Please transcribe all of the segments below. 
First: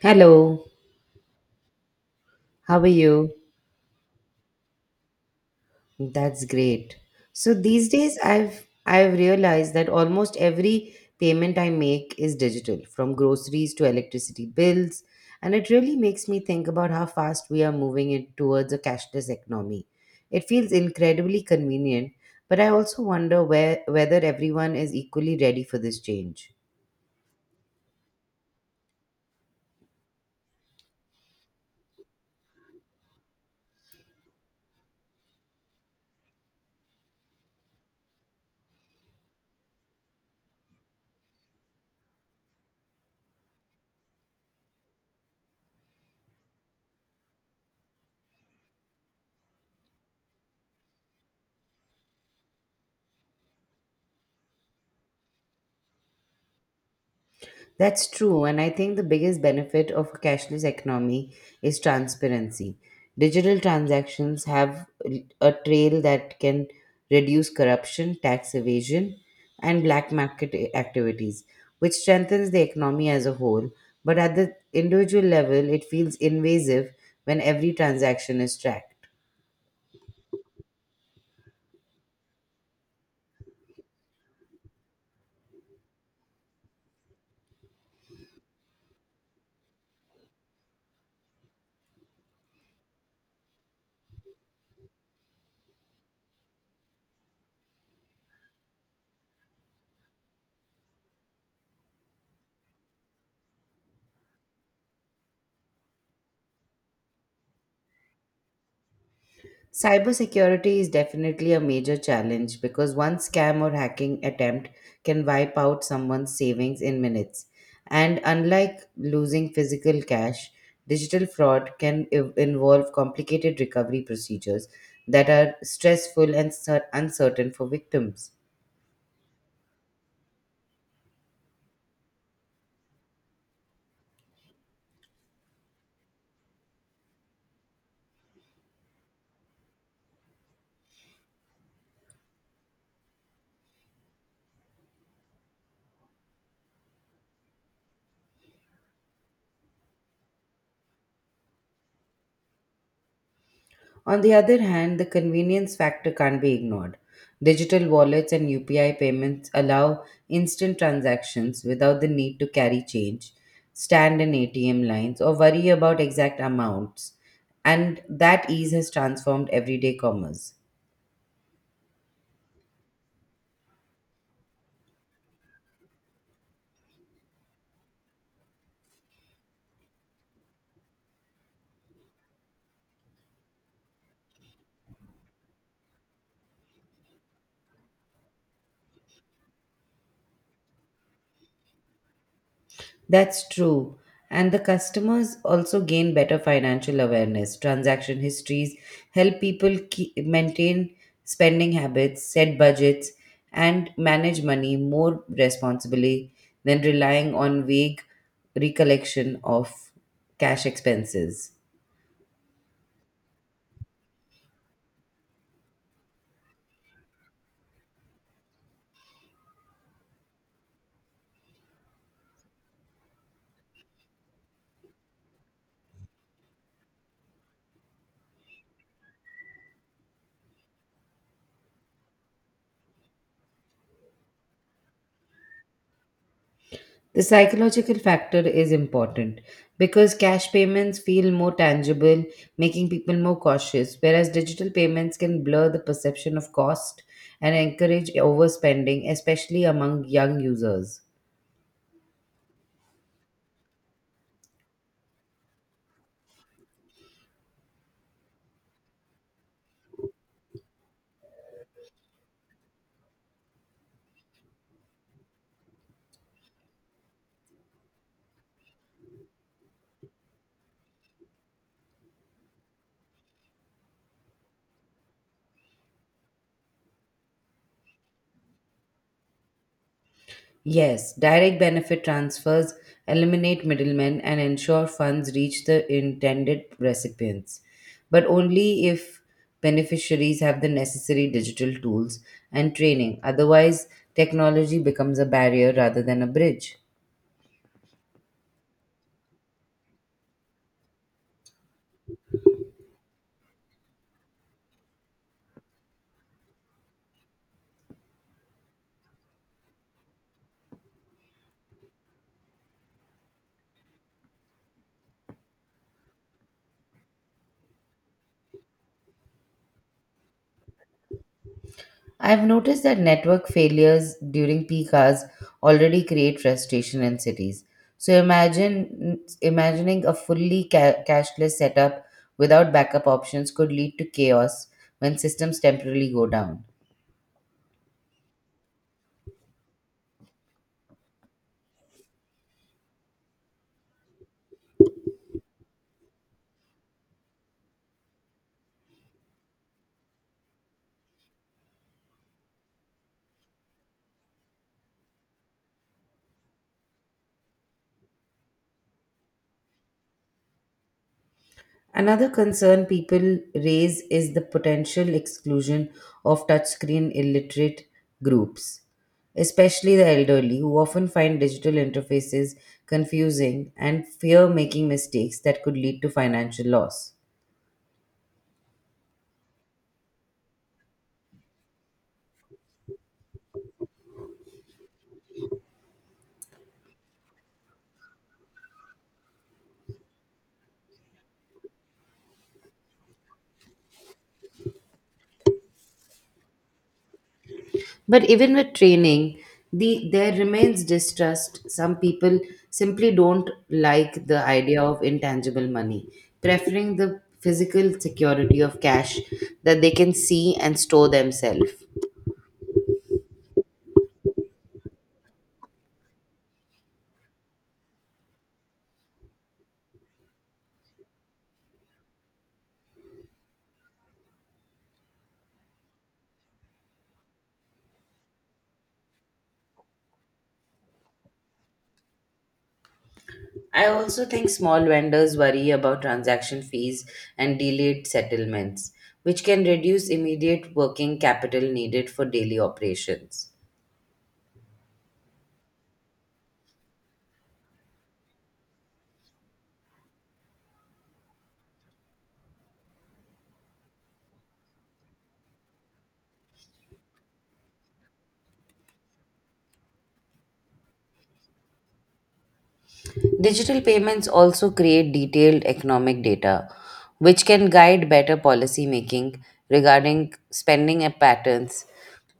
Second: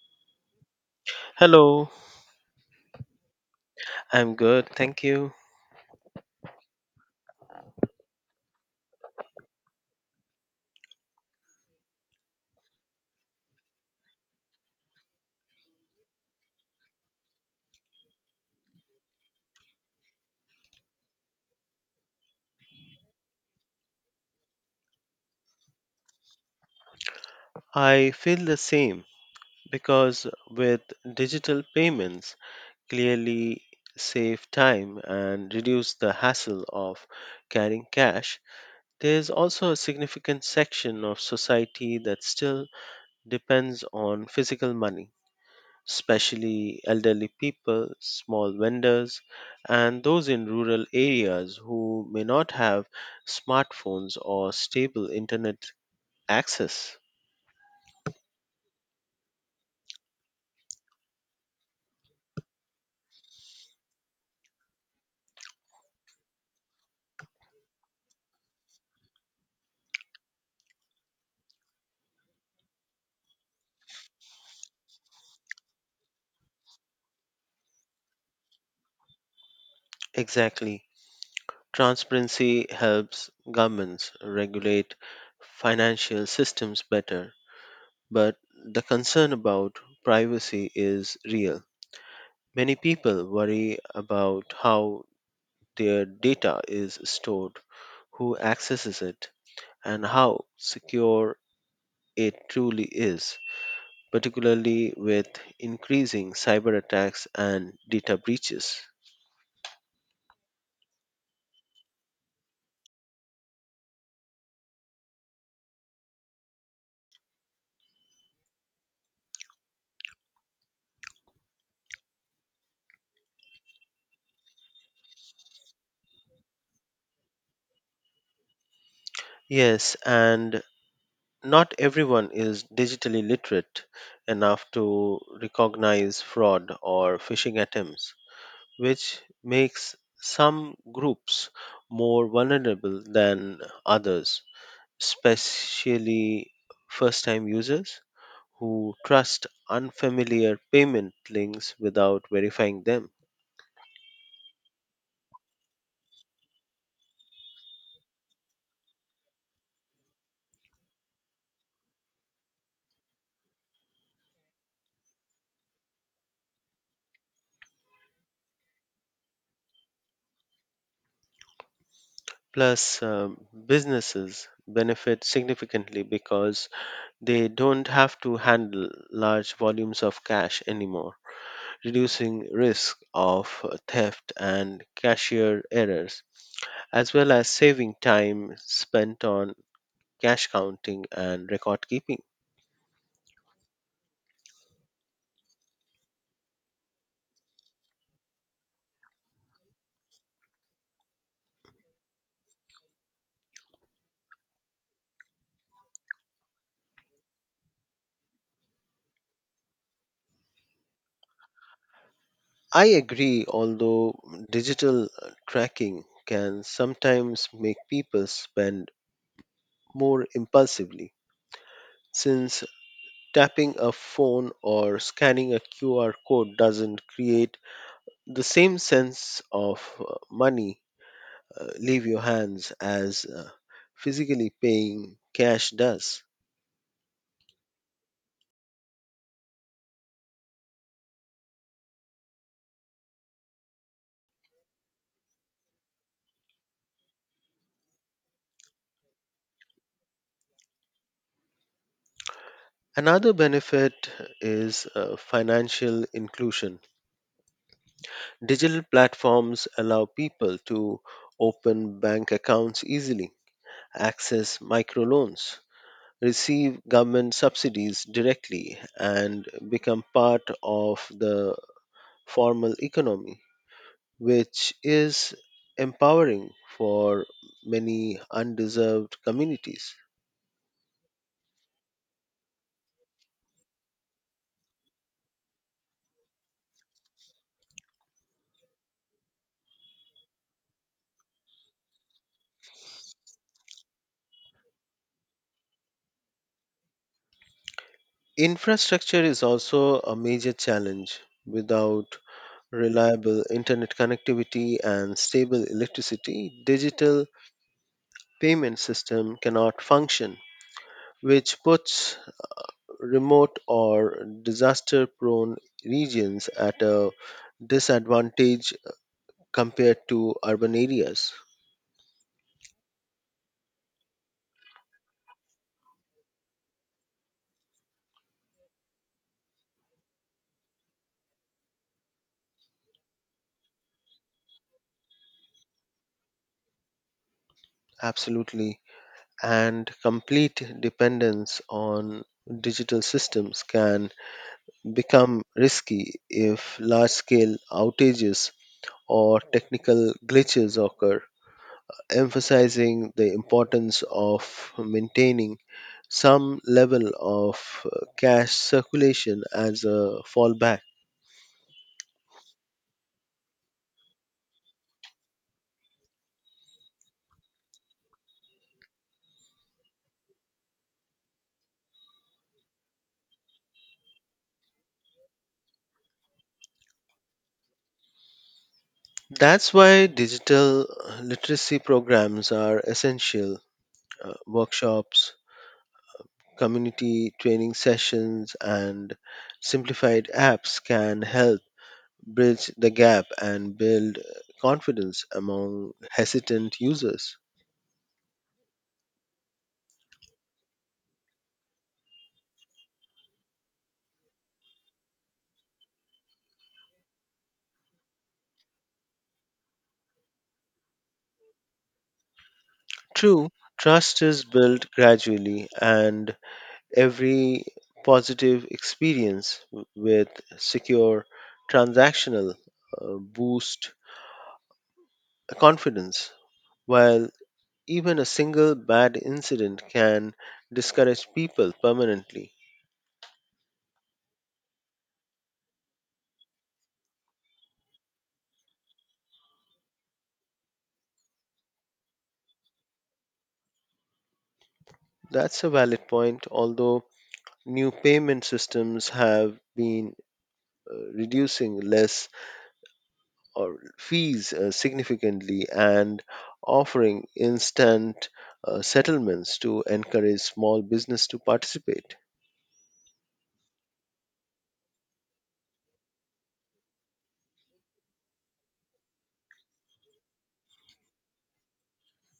Hello, Hello, how are you? I'm good, thank you. That's great. So these days I've realized that almost every payment I make is digital, from groceries to electricity bills, and it really makes me think about how fast we are moving it towards a cashless economy. It feels incredibly convenient, but I also wonder whether everyone is equally ready for this change. I feel the same because with digital payments, clearly save time and reduce the hassle of carrying cash. There's also a significant section of society that still depends on physical money, especially elderly people, small vendors, and those in rural areas who may not have smartphones or stable internet access. That's true, and I think the biggest benefit of a cashless economy is transparency. Digital transactions have a trail that can reduce corruption, tax evasion, and black market activities, which strengthens the economy as a whole. But at the individual level, it feels invasive when every transaction is tracked. Exactly. Transparency helps governments regulate financial systems better, but the concern about privacy is real. Many people worry about how their data is stored, who accesses it, and how secure it truly is, particularly with increasing cyber attacks and data breaches. Cybersecurity is definitely a major challenge because one scam or hacking attempt can wipe out someone's savings in minutes. And unlike losing physical cash, digital fraud can involve complicated recovery procedures that are stressful and uncertain for victims. Yes, and not everyone is digitally literate enough to recognize fraud or phishing attempts, which makes some groups more vulnerable than others, especially first time users who trust unfamiliar payment links without verifying them. On the other hand, the convenience factor can't be ignored. Digital wallets and UPI payments allow instant transactions without the need to carry change, stand in ATM lines, or worry about exact amounts, and that ease has transformed everyday commerce. Plus, businesses benefit significantly because they don't have to handle large volumes of cash anymore, reducing risk of theft and cashier errors, as well as saving time spent on cash counting and record keeping. That's true. And the customers also gain better financial awareness. Transaction histories help people maintain spending habits, set budgets, and manage money more responsibly than relying on vague recollection of cash expenses. I agree, although digital tracking can sometimes make people spend more impulsively, since tapping a phone or scanning a QR code doesn't create the same sense of money leave your hands as physically paying cash does. The psychological factor is important because cash payments feel more tangible, making people more cautious, whereas digital payments can blur the perception of cost and encourage overspending, especially among young users. Another benefit is financial inclusion. Digital platforms allow people to open bank accounts easily, access microloans, receive government subsidies directly, and become part of the formal economy, which is empowering for many undeserved communities. Yes, direct benefit transfers eliminate middlemen and ensure funds reach the intended recipients, but only if beneficiaries have the necessary digital tools and training. Otherwise, technology becomes a barrier rather than a bridge. Infrastructure is also a major challenge. Without reliable internet connectivity and stable electricity, digital payment system cannot function, which puts remote or disaster prone regions at a disadvantage compared to urban areas. I've noticed that network failures during peak hours already create frustration in cities. So imagine imagining a fully cashless setup without backup options could lead to chaos when systems temporarily go down. Absolutely. And complete dependence on digital systems can become risky if large scale outages or technical glitches occur, emphasizing the importance of maintaining some level of cash circulation as a fallback. Another concern people raise is the potential exclusion of touchscreen illiterate groups, especially the elderly, who often find digital interfaces confusing and fear making mistakes that could lead to financial loss. That's why digital literacy programs are essential. Workshops, community training sessions, and simplified apps can help bridge the gap and build confidence among hesitant users. But even with training, there remains distrust. Some people simply don't like the idea of intangible money, preferring the physical security of cash that they can see and store themselves. True, trust is built gradually, and every positive experience with secure transactional boost confidence, while even a single bad incident can discourage people permanently. I also think small vendors worry about transaction fees and delayed settlements, which can reduce immediate working capital needed for daily operations. That's a valid point, although new payment systems have been reducing less or fees significantly and offering instant settlements to encourage small business to participate. Digital payments also create detailed economic data, which can guide better policy making regarding spending patterns,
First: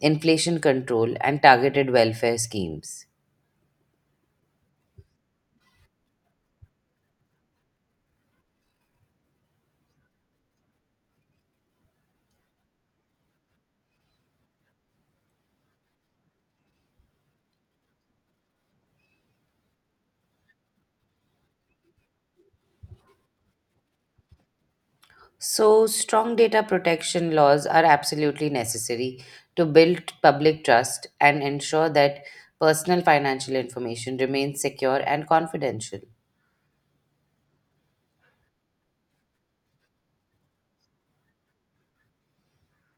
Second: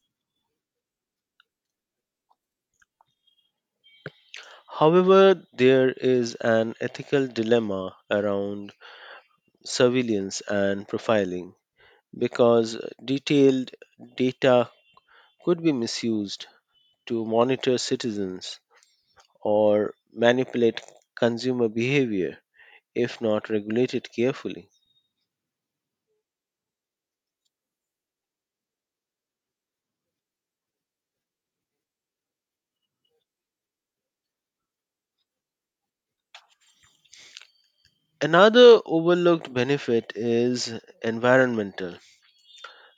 inflation control, and targeted welfare schemes. However, there is an ethical dilemma around surveillance and profiling because detailed data could be misused to monitor citizens or manipulate consumer behavior if not regulated carefully. So, strong data protection laws are absolutely necessary to build public trust and ensure that personal financial information remains secure and confidential. Another overlooked benefit is environmental.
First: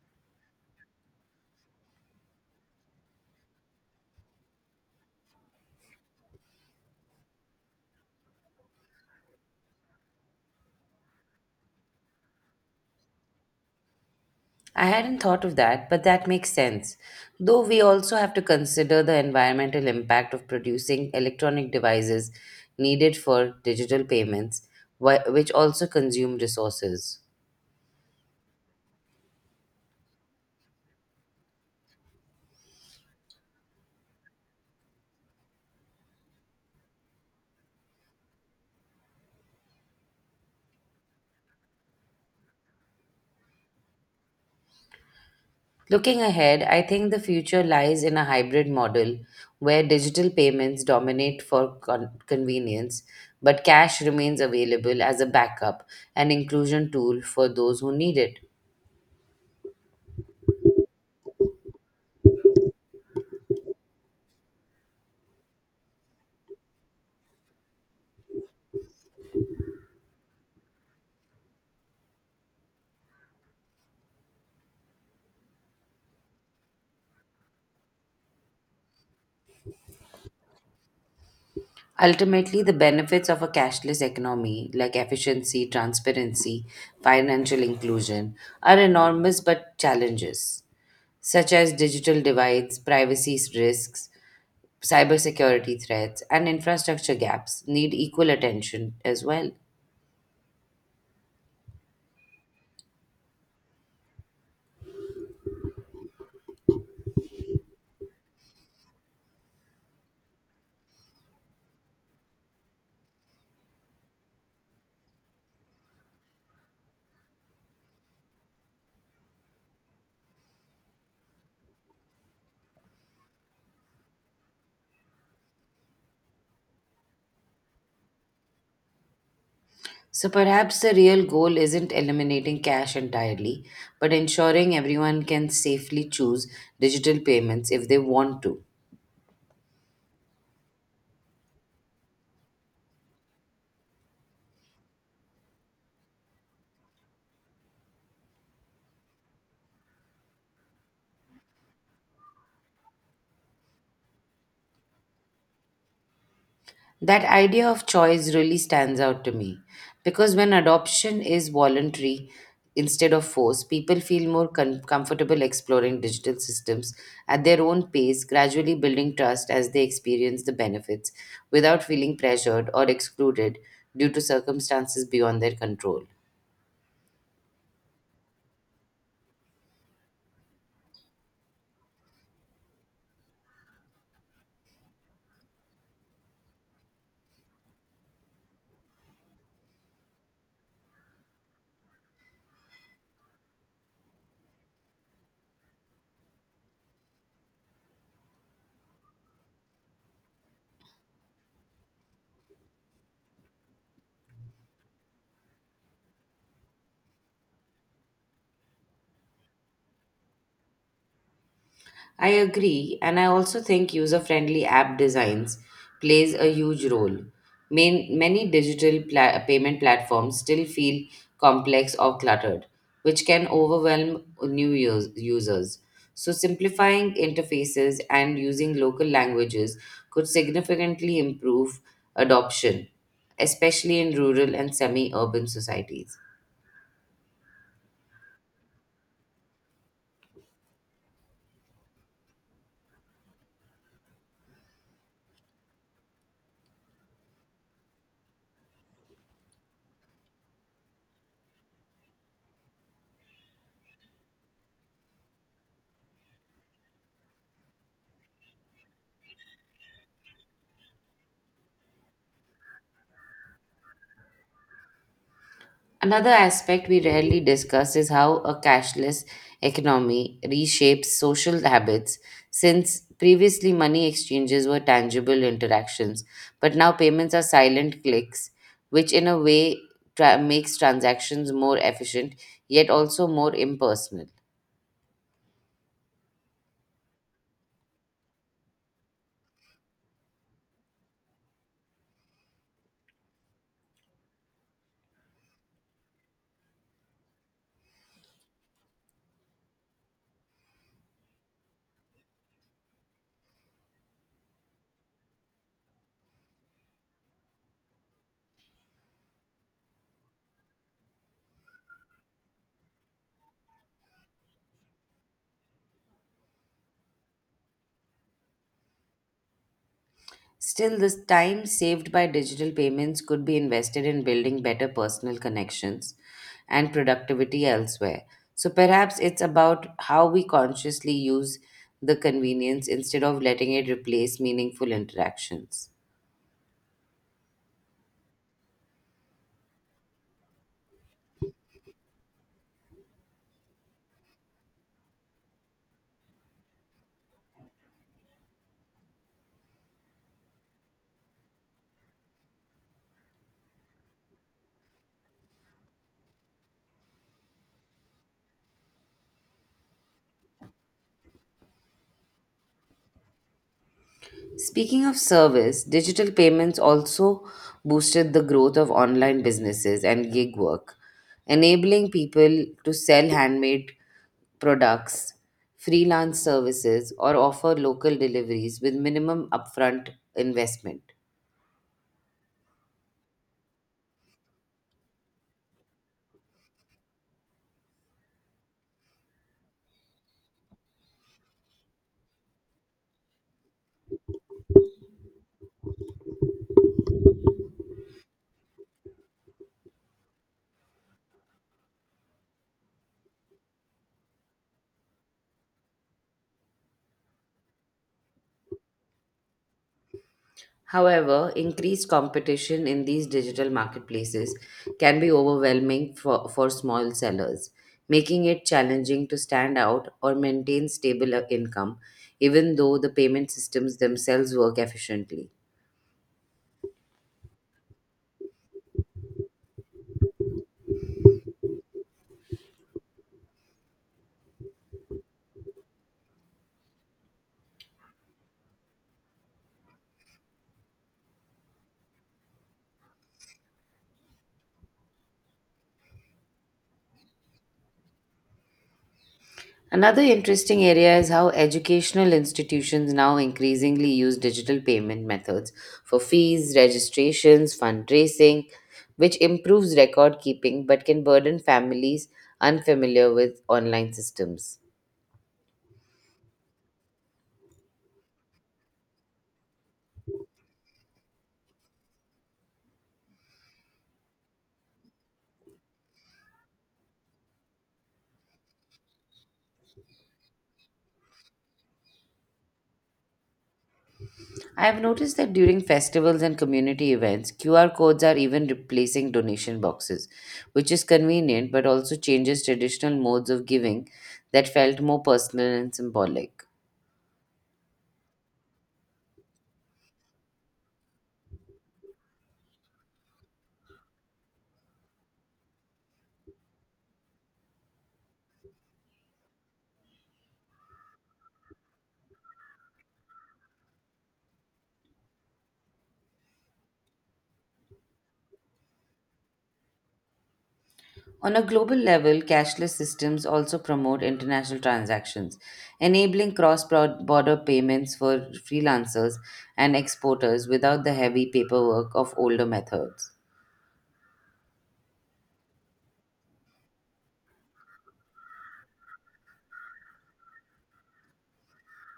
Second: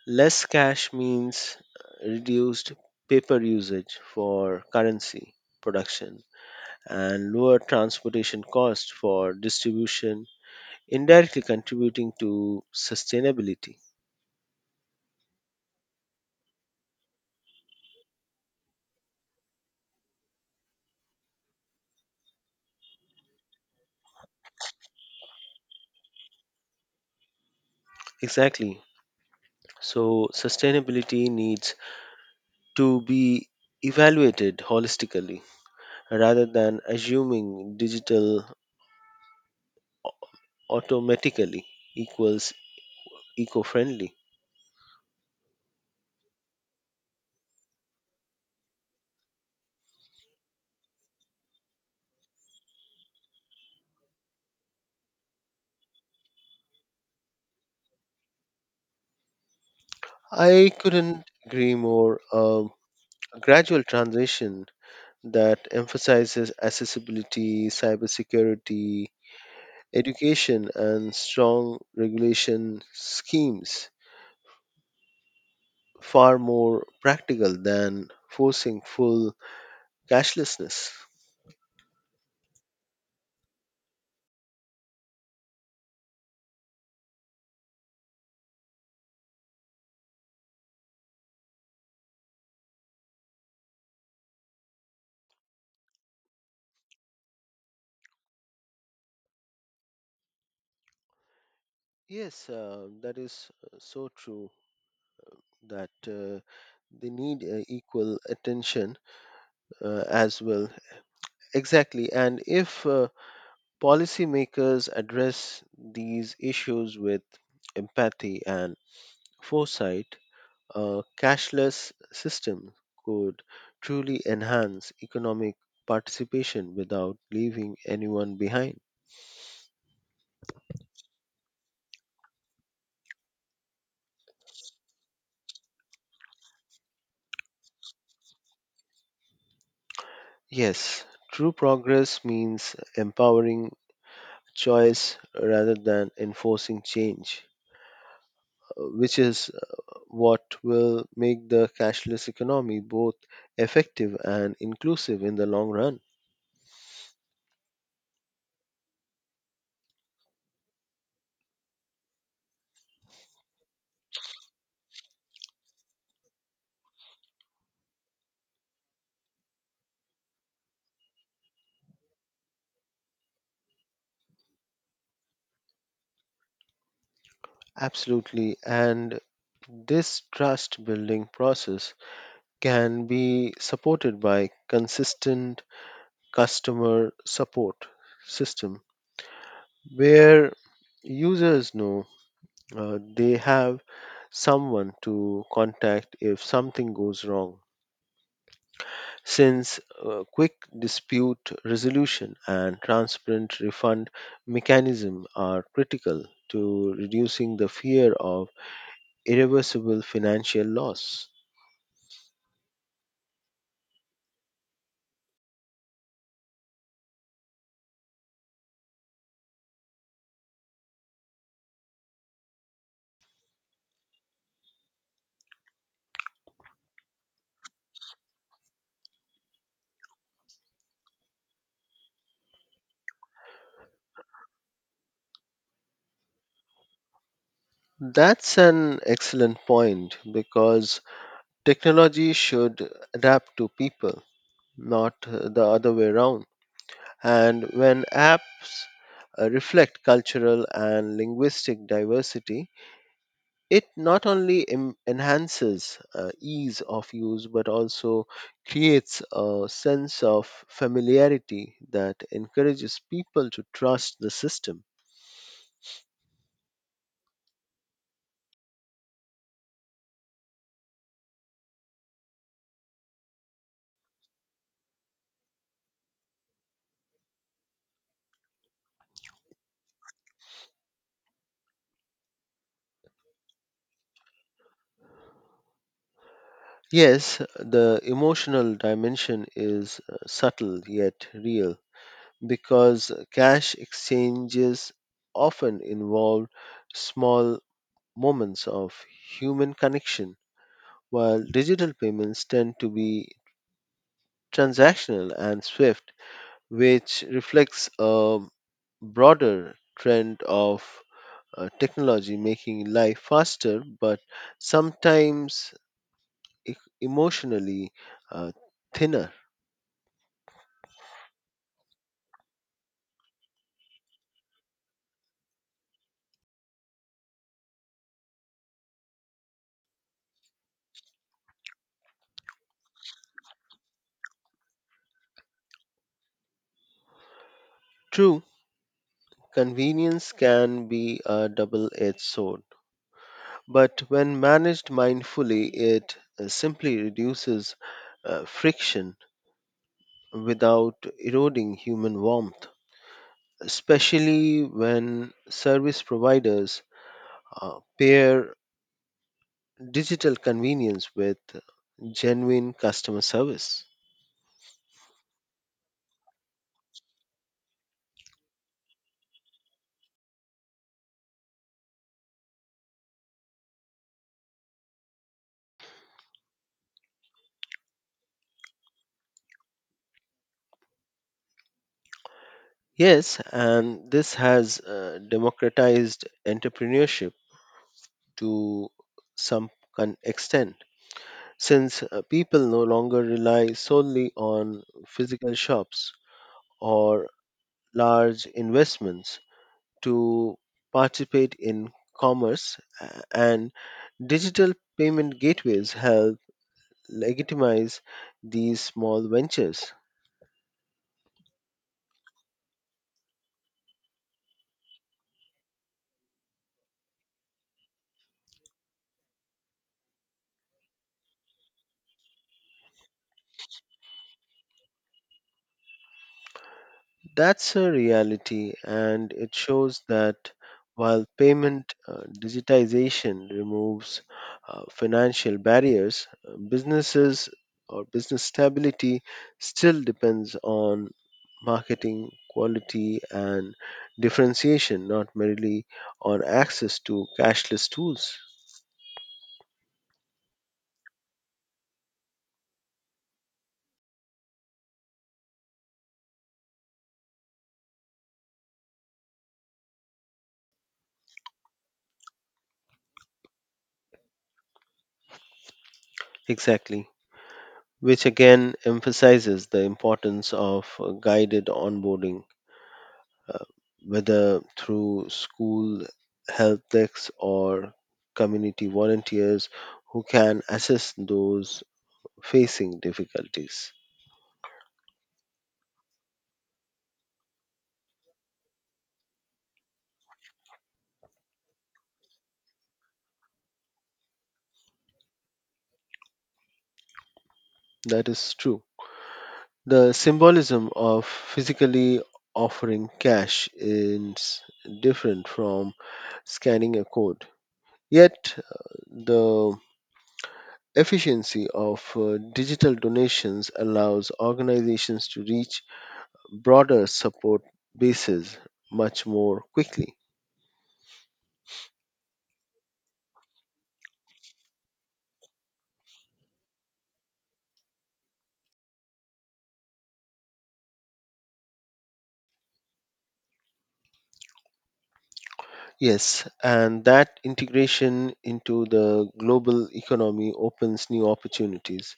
Less cash means reduced paper usage for currency production and lower transportation costs for distribution, indirectly contributing to sustainability. I hadn't thought of that, but that makes sense. Though we also have to consider the environmental impact of producing electronic devices needed for digital payments, which also consume resources. Exactly. So, sustainability needs to be evaluated holistically rather than assuming digital automatically equals eco friendly. Looking ahead, I think the future lies in a hybrid model where digital payments dominate for convenience, but cash remains available as a backup and inclusion tool for those who need it. I couldn't agree more. A gradual transition that emphasizes accessibility, cybersecurity, education, and strong regulation schemes far more practical than forcing full cashlessness. Ultimately, the benefits of a cashless economy, like efficiency, transparency, financial inclusion, are enormous but challenges, such as digital divides, privacy risks, cybersecurity threats, and infrastructure gaps, need equal attention as well. Yes, that is so true that they need equal attention as well. Exactly. And if policymakers address these issues with empathy and foresight. A cashless system could truly enhance economic participation without leaving anyone behind. So perhaps the real goal isn't eliminating cash entirely, but ensuring everyone can safely choose digital payments if they want to. Yes, true progress means empowering choice rather than enforcing change, which is what will make the cashless economy both effective and inclusive in the long run. That idea of choice really stands out to me because when adoption is voluntary instead of forced, people feel more comfortable exploring digital systems at their own pace, gradually building trust as they experience the benefits without feeling pressured or excluded due to circumstances beyond their control. Absolutely. And this trust building process can be supported by consistent customer support system where users know they have someone to contact if something goes wrong since quick dispute resolution and transparent refund mechanism are critical to reducing the fear of irreversible financial loss. I agree, and I also think user-friendly app designs plays a huge role. Many digital payment platforms still feel complex or cluttered, which can overwhelm new users. So simplifying interfaces and using local languages could significantly improve adoption, especially in rural and semi-urban societies. That's an excellent point because technology should adapt to people, not the other way around. And when apps reflect cultural and linguistic diversity, it not only enhances ease of use but also creates a sense of familiarity that encourages people to trust the system. Another aspect we rarely discuss is how a cashless economy reshapes social habits, since previously money exchanges were tangible interactions, but now payments are silent clicks, which in a way makes transactions more efficient yet also more impersonal. Yes, the emotional dimension is subtle yet real because cash exchanges often involve small moments of human connection, while digital payments tend to be transactional and swift, which reflects a broader trend of technology making life faster but sometimes e- emotionally uh, thinner. Still, the time saved by digital payments could be invested in building better personal connections and productivity elsewhere. So perhaps it's about how we consciously use the convenience instead of letting it replace meaningful interactions. True, convenience can be a double edged sword, but when managed mindfully, it simply reduces friction without eroding human warmth, especially when service providers pair digital convenience with genuine customer service. Speaking of service, digital payments also boosted the growth of online businesses and gig work, enabling people to sell handmade products, freelance services, or offer local deliveries with minimum upfront investment. Yes, and this has democratized entrepreneurship to some extent since people no longer rely solely on physical shops or large investments to participate in commerce and digital payment gateways help legitimize these small ventures. However, increased competition in these digital marketplaces can be overwhelming for small sellers, making it challenging to stand out or maintain stable income, even though the payment systems themselves work efficiently. That's a reality, and it shows that while payment digitization removes financial barriers, businesses or business stability still depends on marketing quality and differentiation, not merely on access to cashless tools. Another interesting area is how educational institutions now increasingly use digital payment methods for fees, registrations, fundraising, which improves record keeping but can burden families unfamiliar with online systems. Exactly, which again emphasizes the importance of guided onboarding uh, whether through school help desks or community volunteers who can assist those facing difficulties. I have noticed that during festivals and community events, QR codes are even replacing donation boxes, which is convenient but also changes traditional modes of giving that felt more personal and symbolic. That is true. The symbolism of physically offering cash is different from scanning a code. Yet, the efficiency of digital donations allows organizations to reach broader support bases much more quickly. On a global level, cashless systems also promote international transactions, enabling cross border payments for freelancers and exporters without the heavy paperwork of older methods. Yes, and that integration into the global economy opens new opportunities,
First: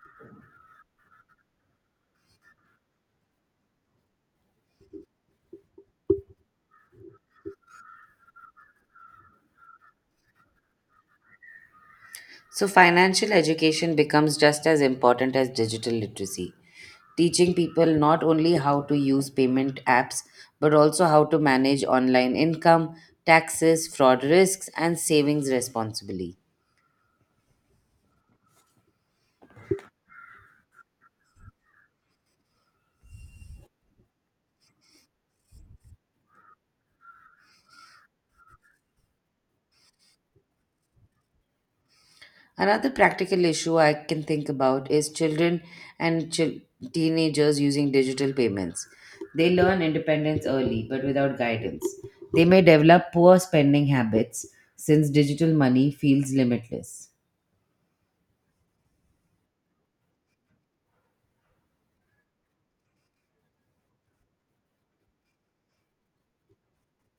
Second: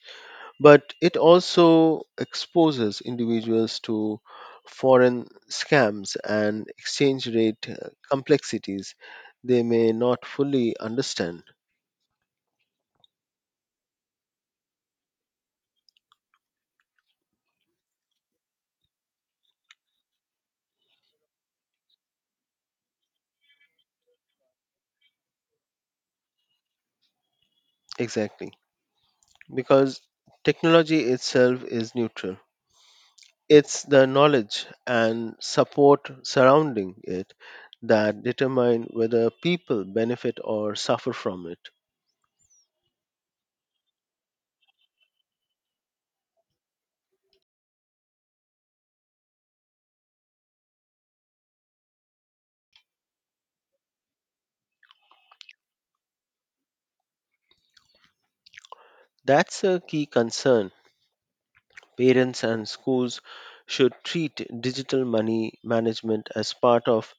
but it also exposes individuals to foreign scams and exchange rate complexities they may not fully understand. So, financial education becomes just as important as digital literacy, teaching people not only how to use payment apps, but also how to manage online income, taxes, fraud risks, and savings responsibly. Exactly, because technology itself is neutral. It's the knowledge and support surrounding it that determine whether people benefit or suffer from it. Another practical issue I can think about is children and teenagers using digital payments. They learn independence early, but without guidance. They may develop poor spending habits since digital money feels limitless. That's a key concern. Parents and schools should treat digital money management as part of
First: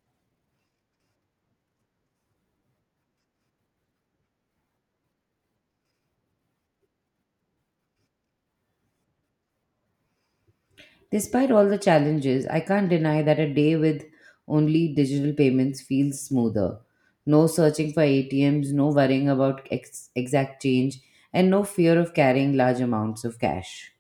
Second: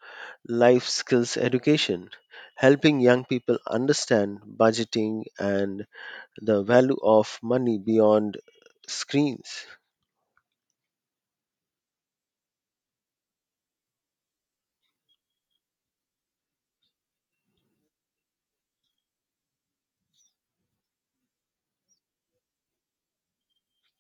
life skills education, helping young people understand budgeting and the value of money beyond screens. Despite all the challenges, I can't deny that a day with only digital payments feels smoother. No searching for ATMs, no worrying about exact change, and no fear of carrying large amounts of cash.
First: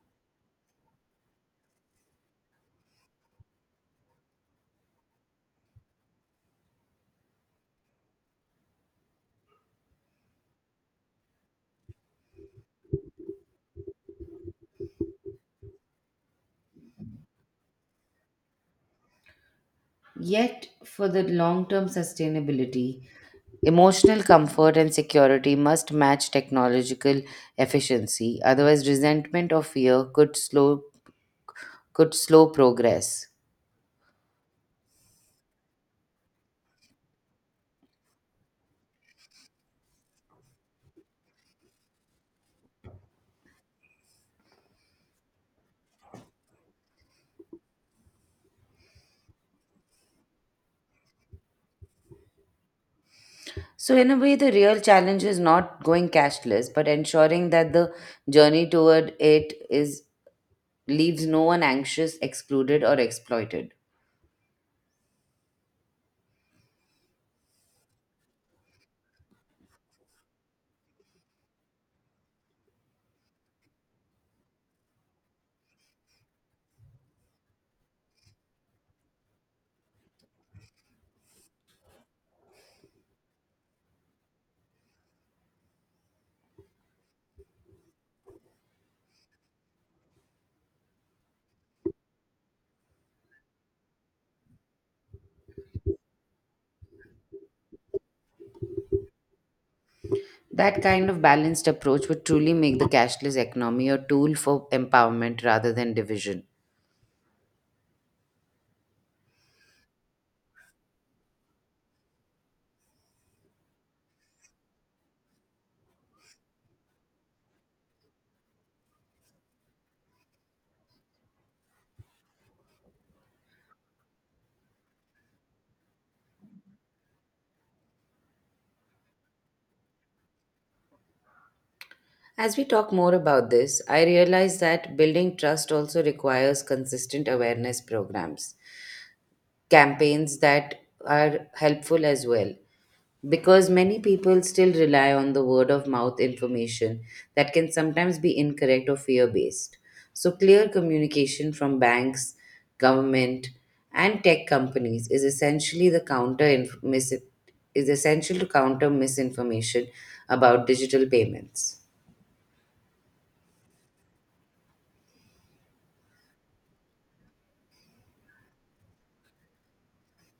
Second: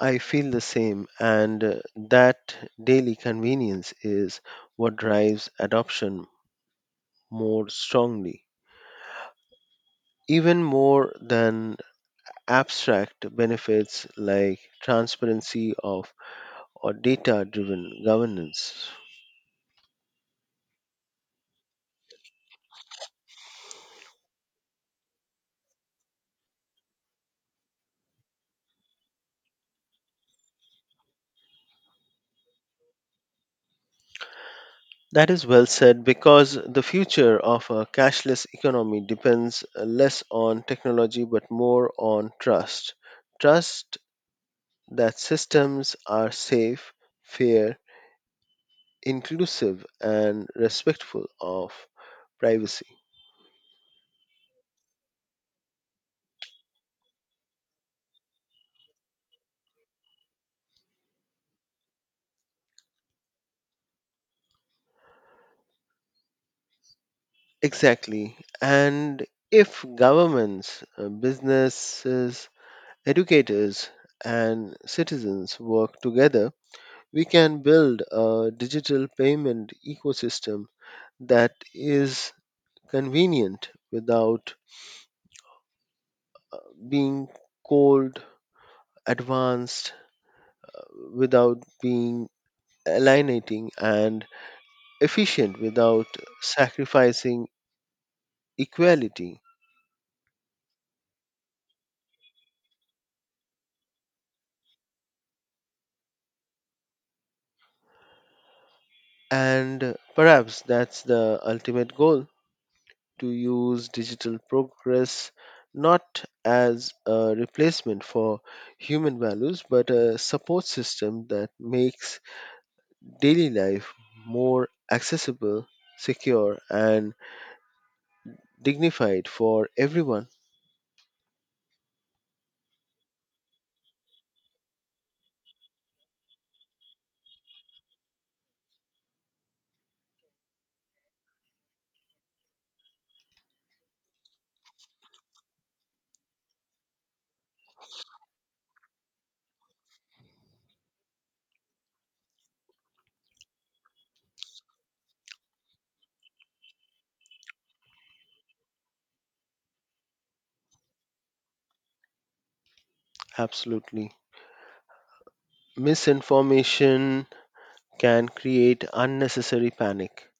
I feel the same, and that daily convenience is what drives adoption more strongly, even more than abstract benefits like transparency of or data driven governance. Yet, for the long term sustainability, emotional comfort and security must match technological efficiency, otherwise, resentment or fear could slow progress. That is well said because the future of a cashless economy depends less on technology but more on trust. Trust that systems are safe, fair, inclusive, and respectful of privacy. So, in a way, the real challenge is not going cashless, but ensuring that the journey toward it is leaves no one anxious, excluded, or exploited. Exactly. And if governments, businesses, educators, and citizens work together, we can build a digital payment ecosystem that is convenient without being cold, advanced, without being alienating, and efficient without sacrificing equality. That kind of balanced approach would truly make the cashless economy a tool for empowerment rather than division. And perhaps that's the ultimate goal, to use digital progress not as a replacement for human values but a support system that makes daily life more accessible, secure, and dignified for everyone. As we talk more about this, I realize that building trust also requires consistent awareness programs, campaigns that are helpful as well, because many people still rely on the word of mouth information that can sometimes be incorrect or fear based. So, clear communication from banks, government, and tech companies is essential to counter misinformation about digital payments. Absolutely. Misinformation can create unnecessary panic,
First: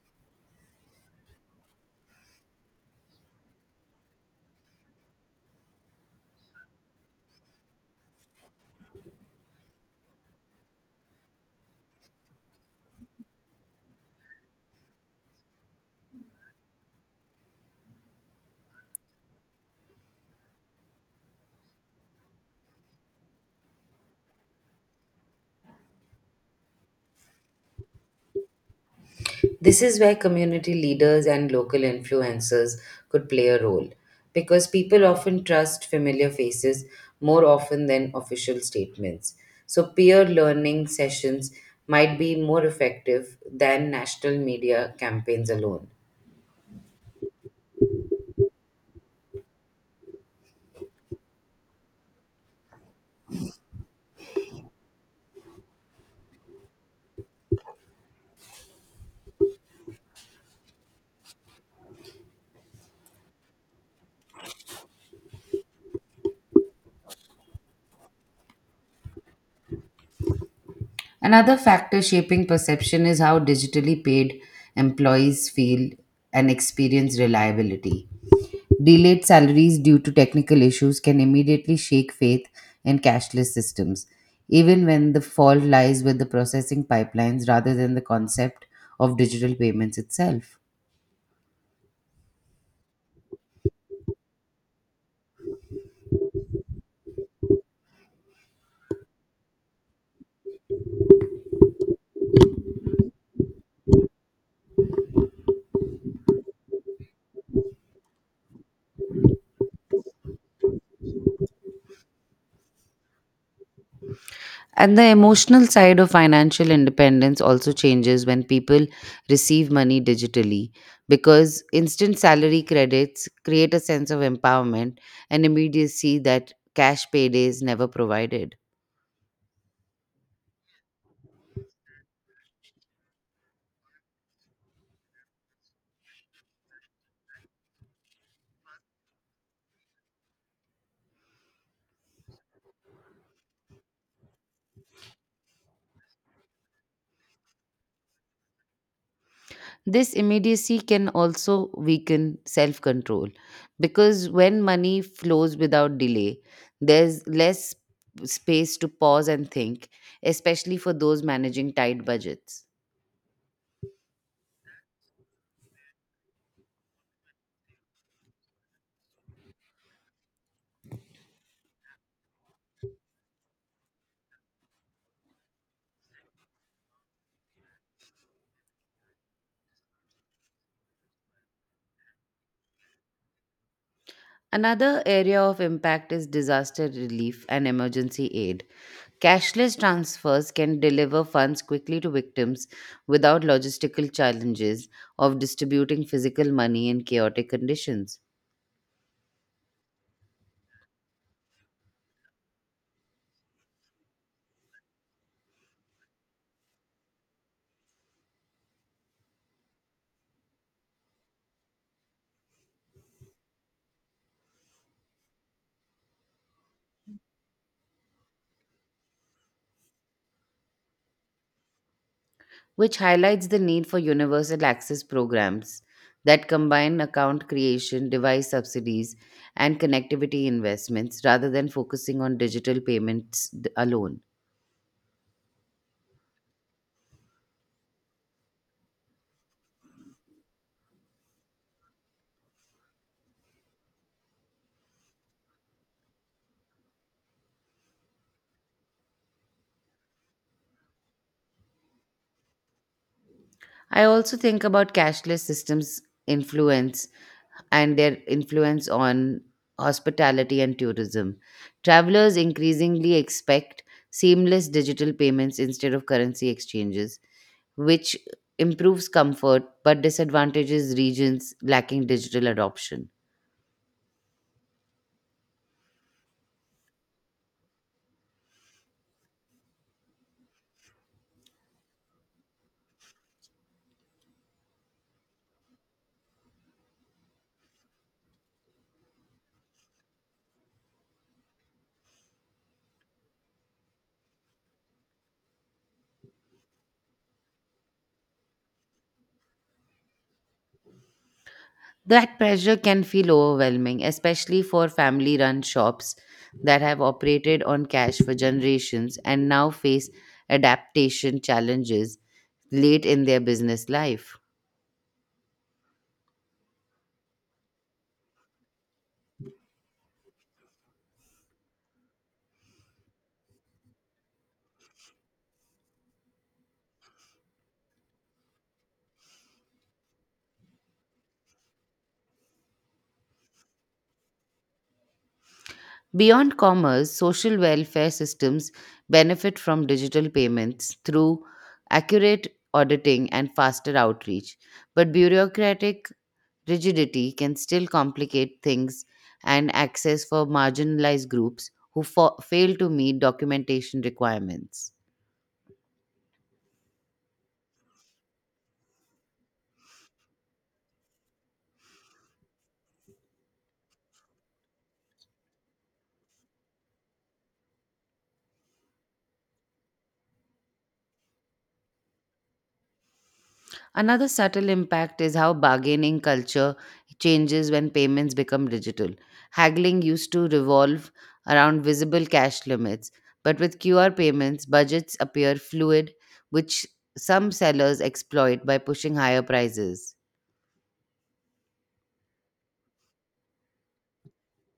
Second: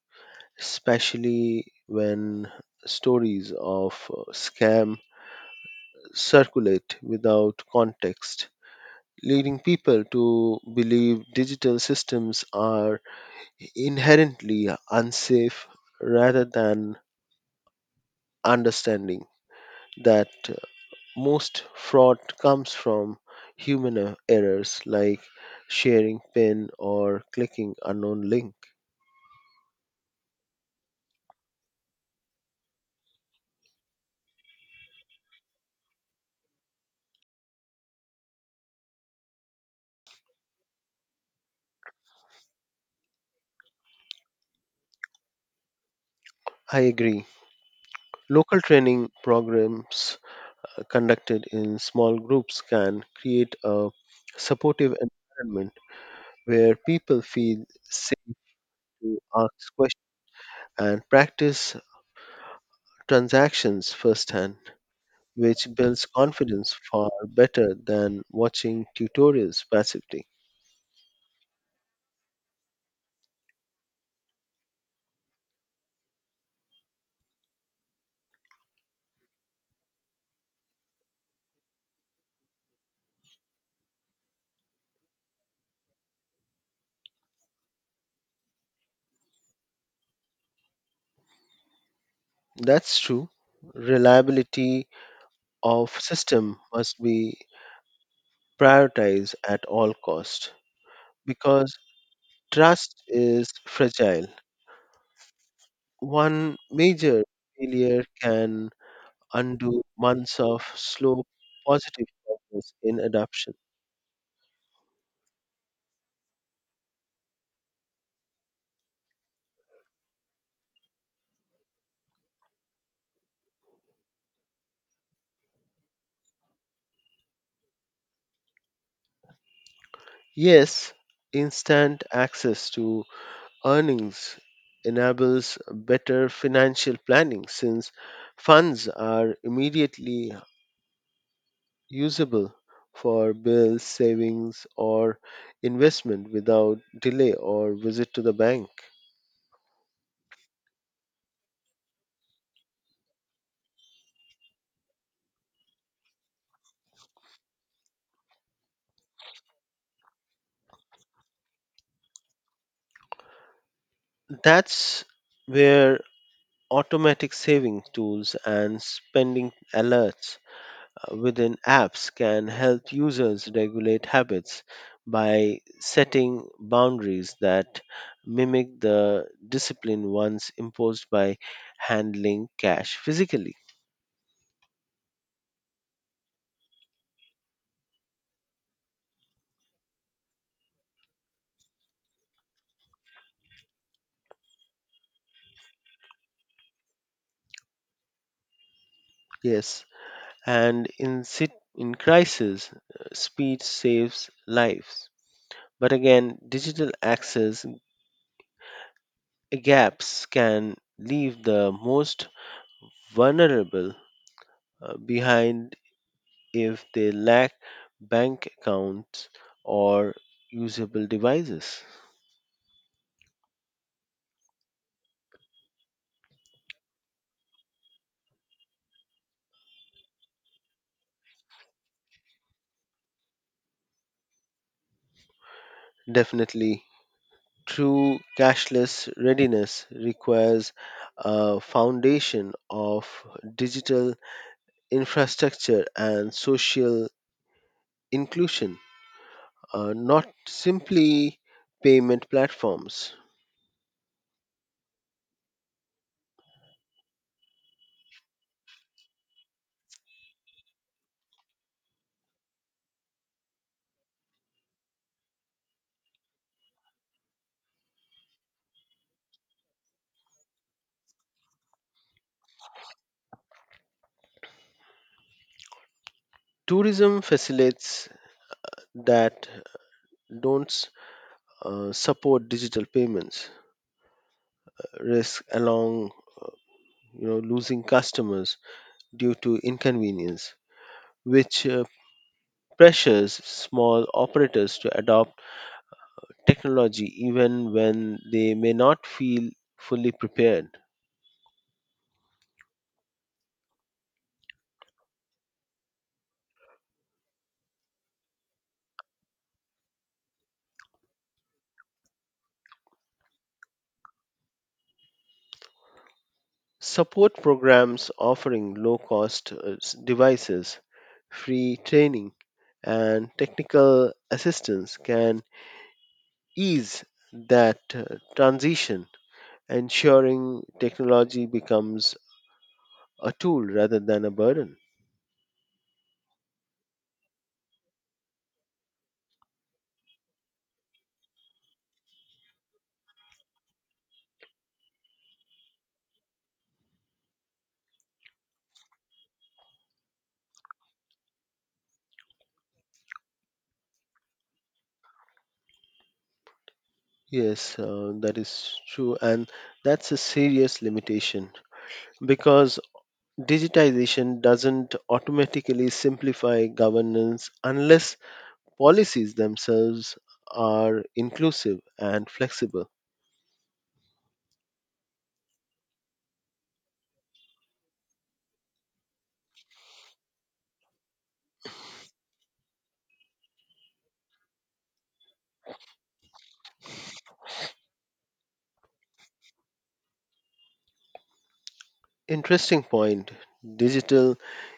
especially when stories of scam circulate without context leading people to believe digital systems are inherently unsafe rather than understanding that most fraud comes from human errors like sharing pin or clicking unknown link. This is where community leaders and local influencers could play a role because people often trust familiar faces more often than official statements. So, peer learning sessions might be more effective than national media campaigns alone. I agree. Local training programs conducted in small groups can create a supportive environment where people feel safe to ask questions and practice transactions firsthand, which builds confidence far better than watching tutorials passively. Another factor shaping perception is how digitally paid employees feel and experience reliability. Delayed salaries due to technical issues can immediately shake faith in cashless systems, even when the fault lies with the processing pipelines rather than the concept of digital payments itself. That's true. Reliability of system must be prioritized at all cost because trust is fragile. One major failure can undo months of slow positive progress in adoption. And the emotional side of financial independence also changes when people receive money digitally because instant salary credits create a sense of empowerment and immediacy that cash paydays never provided. Yes, instant access to earnings enables better financial planning since funds are immediately usable for bills, savings, or investment without delay or visit to the bank. This immediacy can also weaken self control because when money flows without delay, there's less space to pause and think, especially for those managing tight budgets. That's where automatic saving tools and spending alerts within apps can help users regulate habits by setting boundaries that mimic the discipline once imposed by handling cash physically. Another area of impact is disaster relief and emergency aid. Cashless transfers can deliver funds quickly to victims without logistical challenges of distributing physical money in chaotic conditions, Yes, and in crisis, speed saves lives. But again, digital access gaps can leave the most vulnerable behind if they lack bank accounts or usable devices. which highlights the need for universal access programs that combine account creation, device subsidies, and connectivity investments rather than focusing on digital payments alone. Definitely, true cashless readiness requires a foundation of digital infrastructure and social inclusion, not simply payment platforms. I also think about cashless systems influence influence on hospitality and tourism. Travelers increasingly expect seamless digital payments instead of currency exchanges, which improves comfort but disadvantages regions lacking digital adoption. Tourism facilitates that don't support digital payments risk along losing customers due to inconvenience, which pressures small operators to adopt technology even when they may not feel fully prepared. That pressure can feel overwhelming, especially for family run shops that have operated on cash for generations and now face adaptation challenges late in their business life. Support programs offering low cost devices, free training, and technical assistance can ease that transition, ensuring technology becomes a tool rather than a burden. Beyond commerce, social welfare systems benefit from digital payments through accurate auditing and faster outreach, but bureaucratic rigidity can still complicate things and access for marginalized groups who fail to meet documentation requirements. Yes, that is true, and that's a serious limitation because digitization doesn't automatically simplify governance unless policies themselves are inclusive and flexible. Another subtle impact is how bargaining culture changes when payments become digital. Haggling used to revolve around visible cash limits, but with QR payments, budgets appear fluid, which some sellers exploit by pushing higher prices. Interesting point, digital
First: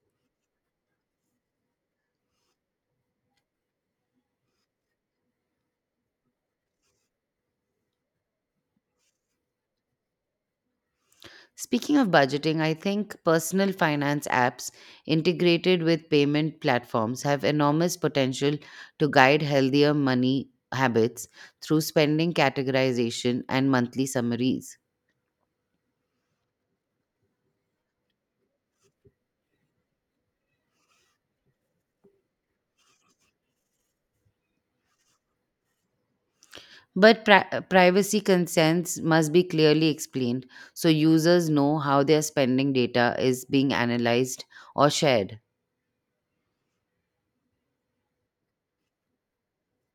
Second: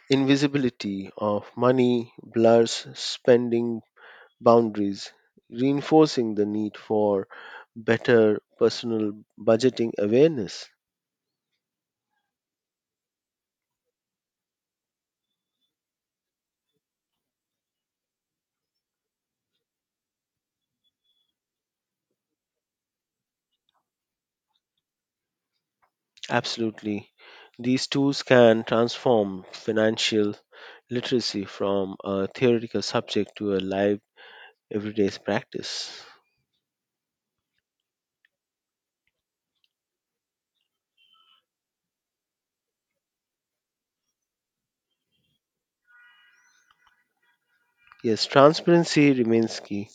invisibility of money blurs spending boundaries, reinforcing the need for better personal budgeting awareness. Speaking of budgeting, I think personal finance apps integrated with payment platforms have enormous potential to guide healthier money habits through spending categorization and monthly summaries. Absolutely. These tools can transform financial literacy from a theoretical subject to a live, everyday practice. But privacy concerns must be clearly explained so users know how their spending data is being analyzed or shared. Yes, transparency remains key.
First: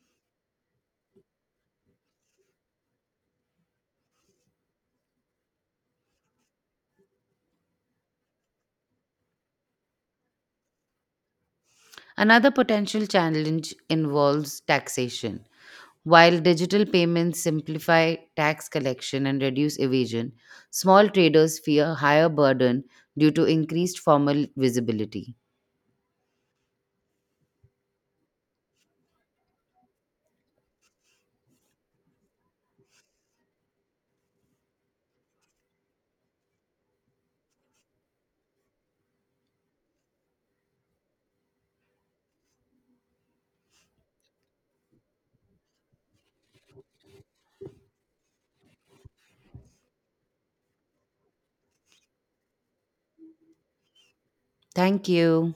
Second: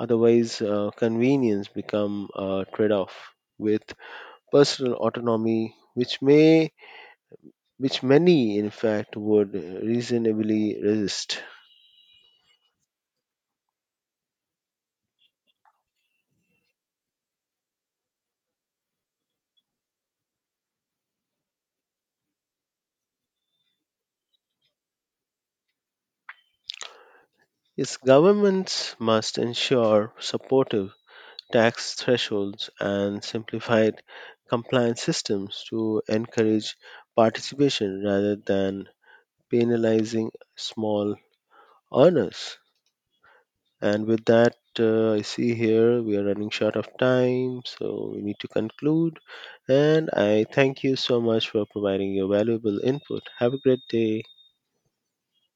Otherwise, convenience become a trade-off with personal autonomy, which many, in fact, would reasonably resist. Another potential challenge involves taxation. While digital payments simplify tax collection and reduce evasion, small traders fear higher burden due to increased formal visibility. Yes, governments must ensure supportive tax thresholds, and simplified compliance systems to encourage participation rather than penalizing small earners. And with that, I see here we are running short of time, so we need to conclude. And I thank you so much for providing your valuable input. Have a great day. Thank you.